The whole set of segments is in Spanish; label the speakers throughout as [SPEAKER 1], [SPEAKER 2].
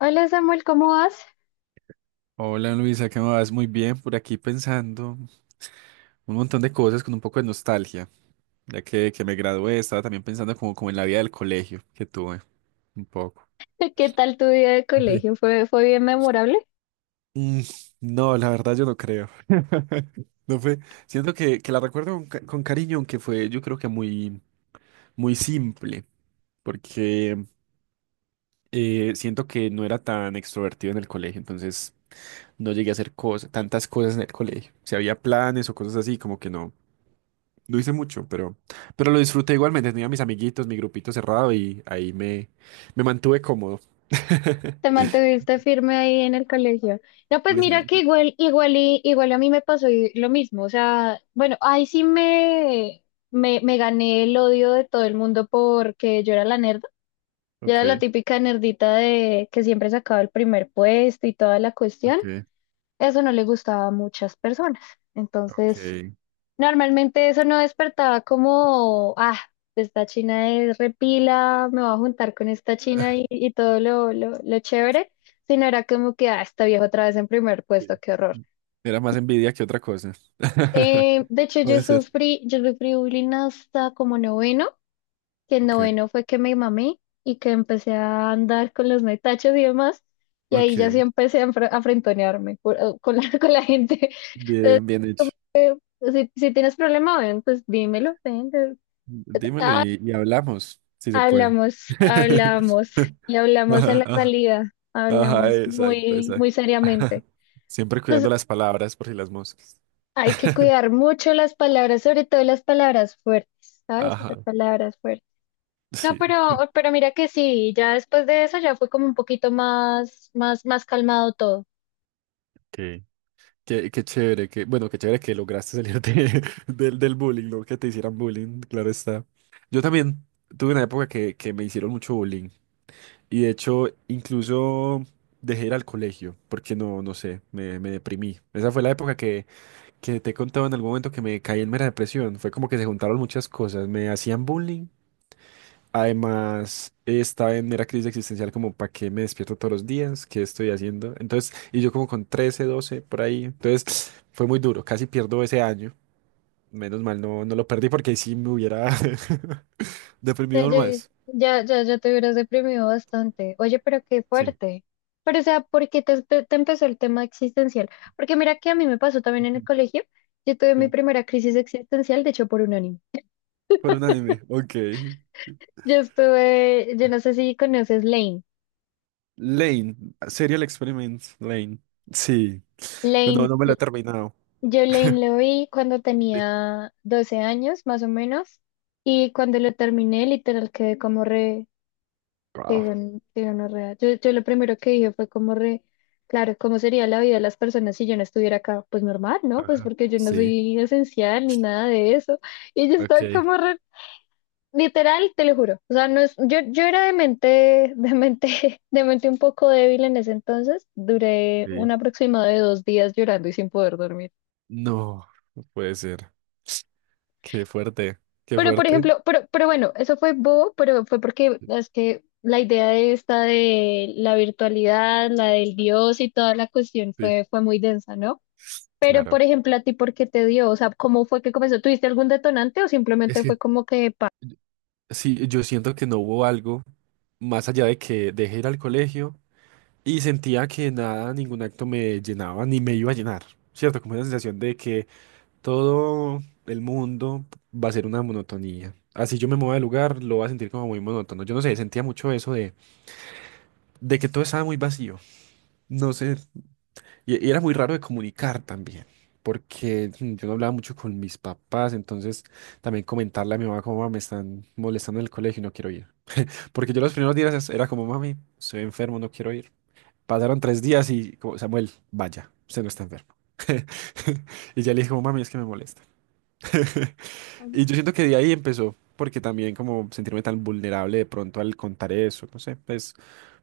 [SPEAKER 1] Hola Samuel, ¿cómo vas?
[SPEAKER 2] Hola Luisa, ¿qué más? Muy bien, por aquí pensando un montón de cosas con un poco de nostalgia, ya que me gradué. Estaba también pensando como en la vida del colegio que tuve, un poco.
[SPEAKER 1] ¿Qué tal tu día de
[SPEAKER 2] Sí.
[SPEAKER 1] colegio? ¿Fue bien memorable?
[SPEAKER 2] Mm, no, la verdad yo no creo. No fue, siento que la recuerdo con cariño, aunque fue yo creo que muy, muy simple, porque siento que no era tan extrovertido en el colegio, entonces no llegué a hacer cosas, tantas cosas en el colegio. Si había planes o cosas así, como que no. No hice mucho, pero lo disfruté igualmente. Tenía mis amiguitos, mi grupito cerrado y ahí me mantuve cómodo.
[SPEAKER 1] ¿Te mantuviste firme ahí en el colegio? No, pues
[SPEAKER 2] No es
[SPEAKER 1] mira que
[SPEAKER 2] gente.
[SPEAKER 1] igual, igual, igual a mí me pasó lo mismo. O sea, bueno, ahí sí me gané el odio de todo el mundo porque yo era la nerda. Yo era la
[SPEAKER 2] Ok,
[SPEAKER 1] típica nerdita de que siempre sacaba el primer puesto y toda la cuestión.
[SPEAKER 2] ok,
[SPEAKER 1] Eso no le gustaba a muchas personas. Entonces...
[SPEAKER 2] ok.
[SPEAKER 1] normalmente eso no despertaba como, ah, esta china es repila, me voy a juntar con esta china y todo lo chévere, sino era como que, ah, esta vieja otra vez en primer
[SPEAKER 2] Sí.
[SPEAKER 1] puesto, qué horror.
[SPEAKER 2] Era más envidia que otra cosa.
[SPEAKER 1] De hecho,
[SPEAKER 2] Puede ser.
[SPEAKER 1] yo sufrí bullying hasta como noveno, que en
[SPEAKER 2] Ok,
[SPEAKER 1] noveno fue que me mamé y que empecé a andar con los metachos y demás, y
[SPEAKER 2] ok.
[SPEAKER 1] ahí ya sí empecé a, a frentonearme con la, con la gente. Entonces,
[SPEAKER 2] Bien, bien hecho.
[SPEAKER 1] como, si tienes problema, ven, pues dímelo, ven.
[SPEAKER 2] Dímelo
[SPEAKER 1] Ah,
[SPEAKER 2] y hablamos, si se puede.
[SPEAKER 1] hablamos, hablamos y hablamos a
[SPEAKER 2] Ajá,
[SPEAKER 1] la
[SPEAKER 2] ajá,
[SPEAKER 1] salida,
[SPEAKER 2] ajá,
[SPEAKER 1] hablamos
[SPEAKER 2] exacto,
[SPEAKER 1] muy,
[SPEAKER 2] exacto.
[SPEAKER 1] muy seriamente.
[SPEAKER 2] Siempre cuidando
[SPEAKER 1] Entonces,
[SPEAKER 2] las palabras por si las moscas.
[SPEAKER 1] hay que cuidar mucho las palabras, sobre todo las palabras fuertes, ¿sabes? Las
[SPEAKER 2] Ajá,
[SPEAKER 1] palabras fuertes. No,
[SPEAKER 2] sí.
[SPEAKER 1] pero mira que sí, ya después de eso ya fue como un poquito más calmado todo.
[SPEAKER 2] Qué, qué chévere, que bueno, qué chévere que lograste salir del bullying, ¿no? Que te hicieran bullying, claro está. Yo también tuve una época que me hicieron mucho bullying, y de hecho incluso dejé ir al colegio porque no, no sé, me deprimí. Esa fue la época que te he contado en algún momento, que me caí en mera depresión. Fue como que se juntaron muchas cosas, me hacían bullying. Además, estaba en mera crisis existencial como, ¿para qué me despierto todos los días? ¿Qué estoy haciendo? Entonces, y yo como con 13 12 por ahí. Entonces, fue muy duro. Casi pierdo ese año. Menos mal no, no lo perdí, porque ahí sí me hubiera
[SPEAKER 1] Ya,
[SPEAKER 2] deprimido aún
[SPEAKER 1] llegué-
[SPEAKER 2] más.
[SPEAKER 1] ya, ya ya te hubieras deprimido bastante. Oye, pero qué
[SPEAKER 2] Sí.
[SPEAKER 1] fuerte. Pero, o sea, ¿por qué te empezó el tema existencial? Porque mira que a mí me pasó también en el
[SPEAKER 2] Ujú,
[SPEAKER 1] colegio. Yo tuve mi
[SPEAKER 2] sí.
[SPEAKER 1] primera crisis existencial, de hecho, por un anime.
[SPEAKER 2] Por un anime. Ok.
[SPEAKER 1] Yo estuve, yo no sé si conoces Lane.
[SPEAKER 2] Lane. Serial Experiment. Lane. Sí. Pero no,
[SPEAKER 1] Lane,
[SPEAKER 2] no me lo he terminado.
[SPEAKER 1] yo Lane lo vi cuando
[SPEAKER 2] Sí.
[SPEAKER 1] tenía 12 años, más o menos. Y cuando lo terminé, literal, quedé como re, qué
[SPEAKER 2] Wow.
[SPEAKER 1] qué gonorrea. Yo lo primero que dije fue como re, claro, ¿cómo sería la vida de las personas si yo no estuviera acá? Pues normal, ¿no? Pues
[SPEAKER 2] Ajá.
[SPEAKER 1] porque yo no
[SPEAKER 2] Sí.
[SPEAKER 1] soy esencial ni nada de eso. Y yo estaba
[SPEAKER 2] Ok.
[SPEAKER 1] como re, literal, te lo juro. O sea, no es, yo era de mente, de mente un poco débil en ese entonces. Duré
[SPEAKER 2] Sí.
[SPEAKER 1] un aproximado de 2 días llorando y sin poder dormir.
[SPEAKER 2] No, no puede ser. Qué fuerte, qué
[SPEAKER 1] Pero, por
[SPEAKER 2] fuerte.
[SPEAKER 1] ejemplo, pero bueno, eso fue bobo, pero fue porque es que la idea de esta de la virtualidad, la del Dios y toda la cuestión
[SPEAKER 2] Sí,
[SPEAKER 1] fue muy densa, ¿no? Pero,
[SPEAKER 2] claro.
[SPEAKER 1] por ejemplo, ¿a ti por qué te dio? O sea, ¿cómo fue que comenzó? ¿Tuviste algún detonante o
[SPEAKER 2] Es
[SPEAKER 1] simplemente fue
[SPEAKER 2] que
[SPEAKER 1] como que... pa-
[SPEAKER 2] yo- sí, yo siento que no hubo algo más allá de que dejé ir al colegio, y sentía que nada, ningún acto me llenaba ni me iba a llenar, ¿cierto? Como una sensación de que todo el mundo va a ser una monotonía. Así yo me mueva de lugar, lo voy a sentir como muy monótono. Yo no sé, sentía mucho eso de que todo estaba muy vacío. No sé. Y era muy raro de comunicar también, porque yo no hablaba mucho con mis papás, entonces también comentarle a mi mamá como "Mamá, me están molestando en el colegio y no quiero ir". Porque yo los primeros días era como, "Mami, estoy enfermo, no quiero ir". Pasaron 3 días y como, "Samuel, vaya, usted no está enfermo". Y ya le dije como, "Mami, es que me molesta". Y yo siento que de ahí empezó, porque también como sentirme tan vulnerable de pronto al contar eso, no sé, es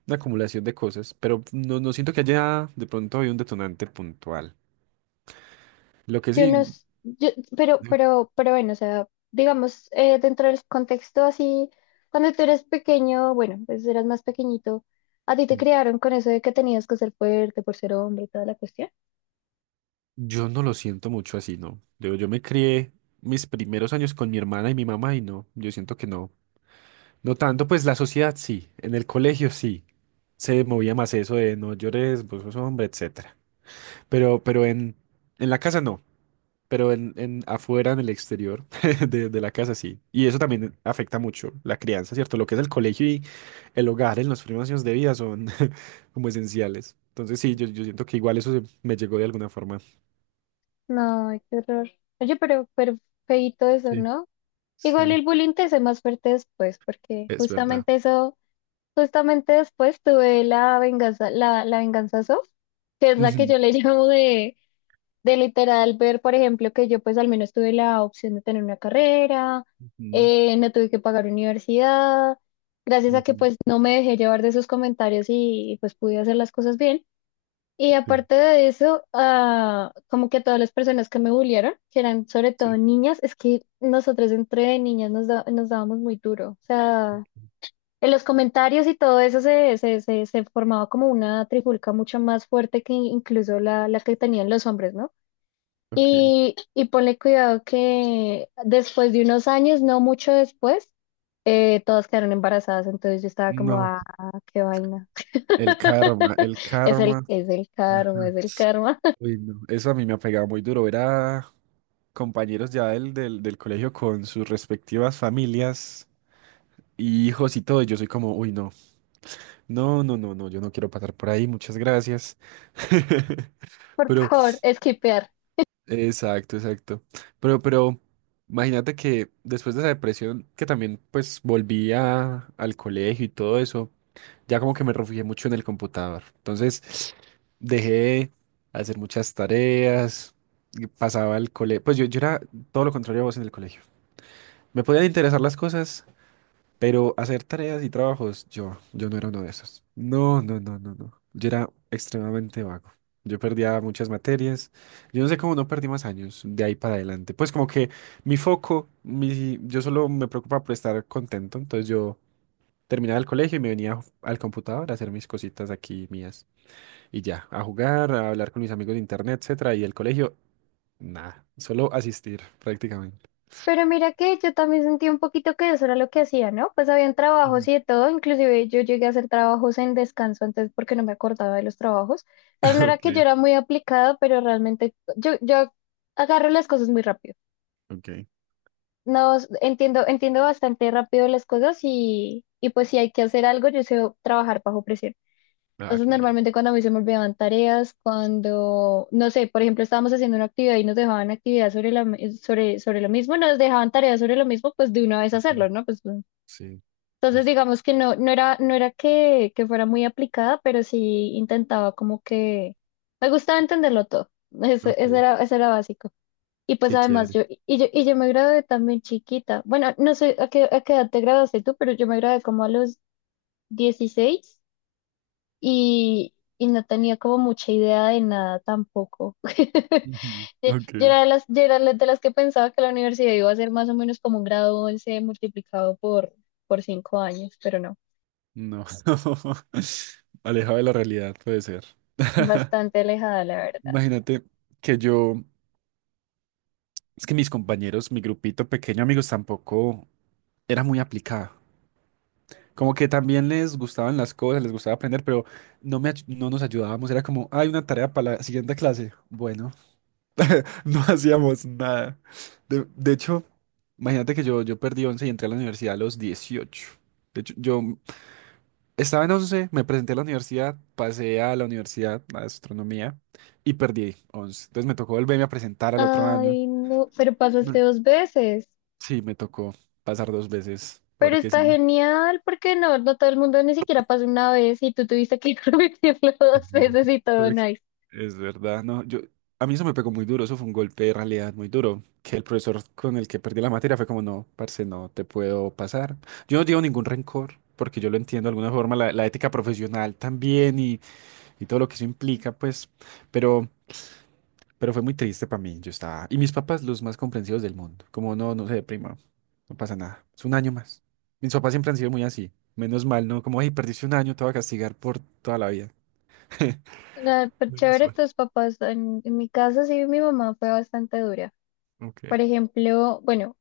[SPEAKER 2] una acumulación de cosas, pero no, no siento que haya de pronto, hay un detonante puntual. Lo que
[SPEAKER 1] Yo no,
[SPEAKER 2] sí.
[SPEAKER 1] s- yo, pero bueno, o sea, digamos, dentro del contexto así, cuando tú eres pequeño, bueno, pues eras más pequeñito, a ti te criaron con eso de que tenías que ser fuerte por ser hombre y toda la cuestión.
[SPEAKER 2] Yo no lo siento mucho así, ¿no? Digo, yo me crié mis primeros años con mi hermana y mi mamá y no, yo siento que no. No tanto, pues la sociedad sí, en el colegio sí, se movía más eso de no llores, vos sos hombre, etcétera. Pero en la casa no, pero en afuera, en el exterior de la casa sí. Y eso también afecta mucho la crianza, ¿cierto? Lo que es el colegio y el hogar en los primeros años de vida son como esenciales. Entonces sí, yo siento que igual eso se- me llegó de alguna forma.
[SPEAKER 1] No, ay, qué horror. Oye, pero feíto eso,
[SPEAKER 2] Sí.
[SPEAKER 1] ¿no? Igual
[SPEAKER 2] Sí.
[SPEAKER 1] el bullying te hace más fuerte después, porque
[SPEAKER 2] Es verdad.
[SPEAKER 1] justamente eso, justamente después tuve la venganza, la venganza soft, que es la que
[SPEAKER 2] Ujú,
[SPEAKER 1] yo le llamo de literal ver, por ejemplo, que yo pues al menos tuve la opción de tener una carrera,
[SPEAKER 2] ujú,
[SPEAKER 1] no tuve que pagar universidad, gracias a que
[SPEAKER 2] ujú.
[SPEAKER 1] pues no me dejé llevar de esos comentarios pues pude hacer las cosas bien. Y
[SPEAKER 2] Sí,
[SPEAKER 1] aparte de eso, ah, como que todas las personas que me bullearon, que eran sobre todo
[SPEAKER 2] sí.
[SPEAKER 1] niñas, es que nosotros entre niñas nos, nos dábamos muy duro. O sea, en los comentarios y todo eso se formaba como una trifulca mucho más fuerte que incluso la, la que tenían los hombres, ¿no?
[SPEAKER 2] Ok.
[SPEAKER 1] Y ponle cuidado que después de unos años, no mucho después, todas quedaron embarazadas, entonces yo estaba como,
[SPEAKER 2] No,
[SPEAKER 1] ah, qué vaina.
[SPEAKER 2] el karma, el karma.
[SPEAKER 1] Es el karma,
[SPEAKER 2] Ajá.
[SPEAKER 1] es el karma.
[SPEAKER 2] Uy, no. Eso a mí me ha pegado muy duro. Ver a compañeros ya del colegio con sus respectivas familias y hijos y todo. Y yo soy como, uy, no, no, no, no, no, yo no quiero pasar por ahí, muchas gracias.
[SPEAKER 1] Por
[SPEAKER 2] Pero,
[SPEAKER 1] favor, esquipear.
[SPEAKER 2] exacto, exacto. Pero, imagínate que después de esa depresión, que también pues volví al colegio y todo eso. Ya como que me refugié mucho en el computador. Entonces dejé de hacer muchas tareas, y pasaba al colegio. Pues yo era todo lo contrario a vos en el colegio. Me podían interesar las cosas, pero hacer tareas y trabajos, yo no era uno de esos. No, no, no, no, no. Yo era extremadamente vago. Yo perdía muchas materias. Yo no sé cómo no perdí más años de ahí para adelante. Pues como que mi foco, yo solo me preocupaba por estar contento. Entonces yo... Terminaba el colegio y me venía al computador a hacer mis cositas aquí mías. Y ya, a jugar, a hablar con mis amigos de internet, etcétera. Y el colegio, nada, solo asistir prácticamente.
[SPEAKER 1] Pero mira que yo también sentí un poquito que eso era lo que hacía, ¿no? Pues habían trabajos
[SPEAKER 2] Ujú.
[SPEAKER 1] y de todo, inclusive yo llegué a hacer trabajos en descanso antes porque no me acordaba de los trabajos. Pero no era
[SPEAKER 2] Ok,
[SPEAKER 1] que yo era muy aplicada, pero realmente yo agarro las cosas muy rápido.
[SPEAKER 2] ok.
[SPEAKER 1] No, s- entiendo, entiendo bastante rápido las cosas y pues si hay que hacer algo, yo sé trabajar bajo presión.
[SPEAKER 2] Ah,
[SPEAKER 1] Entonces,
[SPEAKER 2] qué bien.
[SPEAKER 1] normalmente cuando a mí se me olvidaban tareas, cuando, no sé, por ejemplo, estábamos haciendo una actividad y nos dejaban actividad sobre sobre, sobre lo mismo, nos dejaban tareas sobre lo mismo, pues de una vez
[SPEAKER 2] Ok,
[SPEAKER 1] hacerlo, ¿no? Pues,
[SPEAKER 2] sí,
[SPEAKER 1] entonces,
[SPEAKER 2] eso.
[SPEAKER 1] digamos que no, no era que fuera muy aplicada, pero sí intentaba como que me gustaba entenderlo todo. Eso,
[SPEAKER 2] Ok,
[SPEAKER 1] eso era básico. Y pues
[SPEAKER 2] qué
[SPEAKER 1] además
[SPEAKER 2] chévere.
[SPEAKER 1] yo me gradué también chiquita. Bueno, no sé a qué edad te graduaste tú, pero yo me gradué como a los 16 y no tenía como mucha idea de nada tampoco.
[SPEAKER 2] Ujú.
[SPEAKER 1] Yo
[SPEAKER 2] Ok,
[SPEAKER 1] yo era de las que pensaba que la universidad iba a ser más o menos como un grado 11 multiplicado por 5 años, pero no,
[SPEAKER 2] no. Alejado de la realidad, puede ser.
[SPEAKER 1] bastante alejada la verdad.
[SPEAKER 2] Imagínate que es que mis compañeros, mi grupito pequeño, amigos, tampoco era muy aplicado. Como que también les gustaban las cosas, les gustaba aprender, pero no, no nos ayudábamos. Era como, hay una tarea para la siguiente clase. Bueno, no hacíamos nada. De hecho, imagínate que yo perdí 11 y entré a la universidad a los 18. De hecho, yo estaba en 11, me presenté a la universidad, pasé a la universidad, a astronomía, y perdí 11. Entonces me tocó volverme a presentar al otro año.
[SPEAKER 1] Ay, no, pero pasaste
[SPEAKER 2] No,
[SPEAKER 1] dos veces.
[SPEAKER 2] sí, me tocó pasar 2 veces,
[SPEAKER 1] Pero
[SPEAKER 2] porque
[SPEAKER 1] está
[SPEAKER 2] sí.
[SPEAKER 1] genial porque no, no todo el mundo ni siquiera pasa una vez y tú tuviste que repetirlo
[SPEAKER 2] Es
[SPEAKER 1] dos
[SPEAKER 2] verdad,
[SPEAKER 1] veces y todo nice.
[SPEAKER 2] es verdad, no, a mí eso me pegó muy duro, eso fue un golpe de realidad muy duro, que el profesor con el que perdí la materia fue como, no, parce, no te puedo pasar. Yo no llevo ningún rencor, porque yo lo entiendo de alguna forma, la ética profesional también y todo lo que eso implica, pues, pero, pero fue muy triste para mí. Yo estaba, y mis papás los más comprensivos del mundo, como, no, no se deprima, no pasa nada, es un año más. Mis papás siempre han sido muy así, menos mal, ¿no? Como, hey, perdiste un año, te voy a castigar por toda la vida.
[SPEAKER 1] Nada, pero
[SPEAKER 2] Menos
[SPEAKER 1] chévere,
[SPEAKER 2] mal.
[SPEAKER 1] tus papás, en mi caso sí, mi mamá fue bastante dura.
[SPEAKER 2] Ok.
[SPEAKER 1] Por ejemplo, bueno,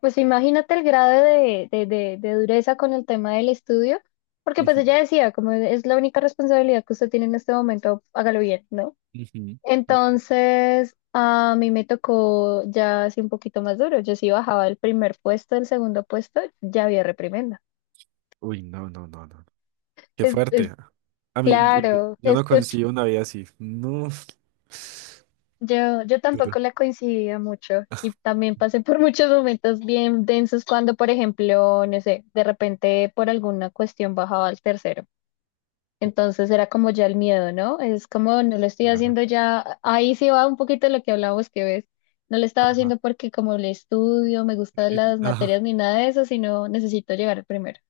[SPEAKER 1] pues imagínate el grado de dureza con el tema del estudio, porque pues
[SPEAKER 2] Ujú,
[SPEAKER 1] ella decía, como es la única responsabilidad que usted tiene en este momento, hágalo bien, ¿no?
[SPEAKER 2] ujú, ujú.
[SPEAKER 1] Entonces, a mí me tocó ya así un poquito más duro. Yo sí bajaba del primer puesto, del segundo puesto, ya había reprimenda.
[SPEAKER 2] Uy, no, no, no, no. Qué
[SPEAKER 1] Es
[SPEAKER 2] fuerte. A mí, uy, yo,
[SPEAKER 1] claro,
[SPEAKER 2] yo
[SPEAKER 1] es
[SPEAKER 2] no
[SPEAKER 1] que
[SPEAKER 2] consigo una vida así. No.
[SPEAKER 1] yo tampoco
[SPEAKER 2] Duro.
[SPEAKER 1] la coincidía mucho y también pasé por muchos momentos bien densos cuando, por ejemplo, no sé, de repente por alguna cuestión bajaba al tercero.
[SPEAKER 2] Uf,
[SPEAKER 1] Entonces era como ya el miedo, ¿no? Es como no lo estoy
[SPEAKER 2] claro.
[SPEAKER 1] haciendo ya, ahí sí va un poquito lo que hablábamos que ves. No lo estaba
[SPEAKER 2] Ajá.
[SPEAKER 1] haciendo porque como le estudio, me gustan las
[SPEAKER 2] Ajá.
[SPEAKER 1] materias ni nada de eso, sino necesito llegar primero.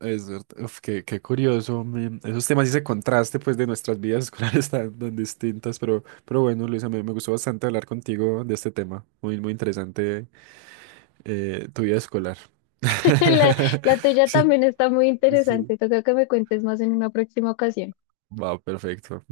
[SPEAKER 2] Es cierto. Uf, qué curioso, men. Esos temas y ese contraste, pues, de nuestras vidas escolares tan, tan distintas. Pero bueno, Luisa, me gustó bastante hablar contigo de este tema. Muy, muy interesante tu vida escolar.
[SPEAKER 1] La, la tuya
[SPEAKER 2] Sí,
[SPEAKER 1] también está muy
[SPEAKER 2] sí.
[SPEAKER 1] interesante. Toca que me cuentes más en una próxima ocasión.
[SPEAKER 2] Va, perfecto.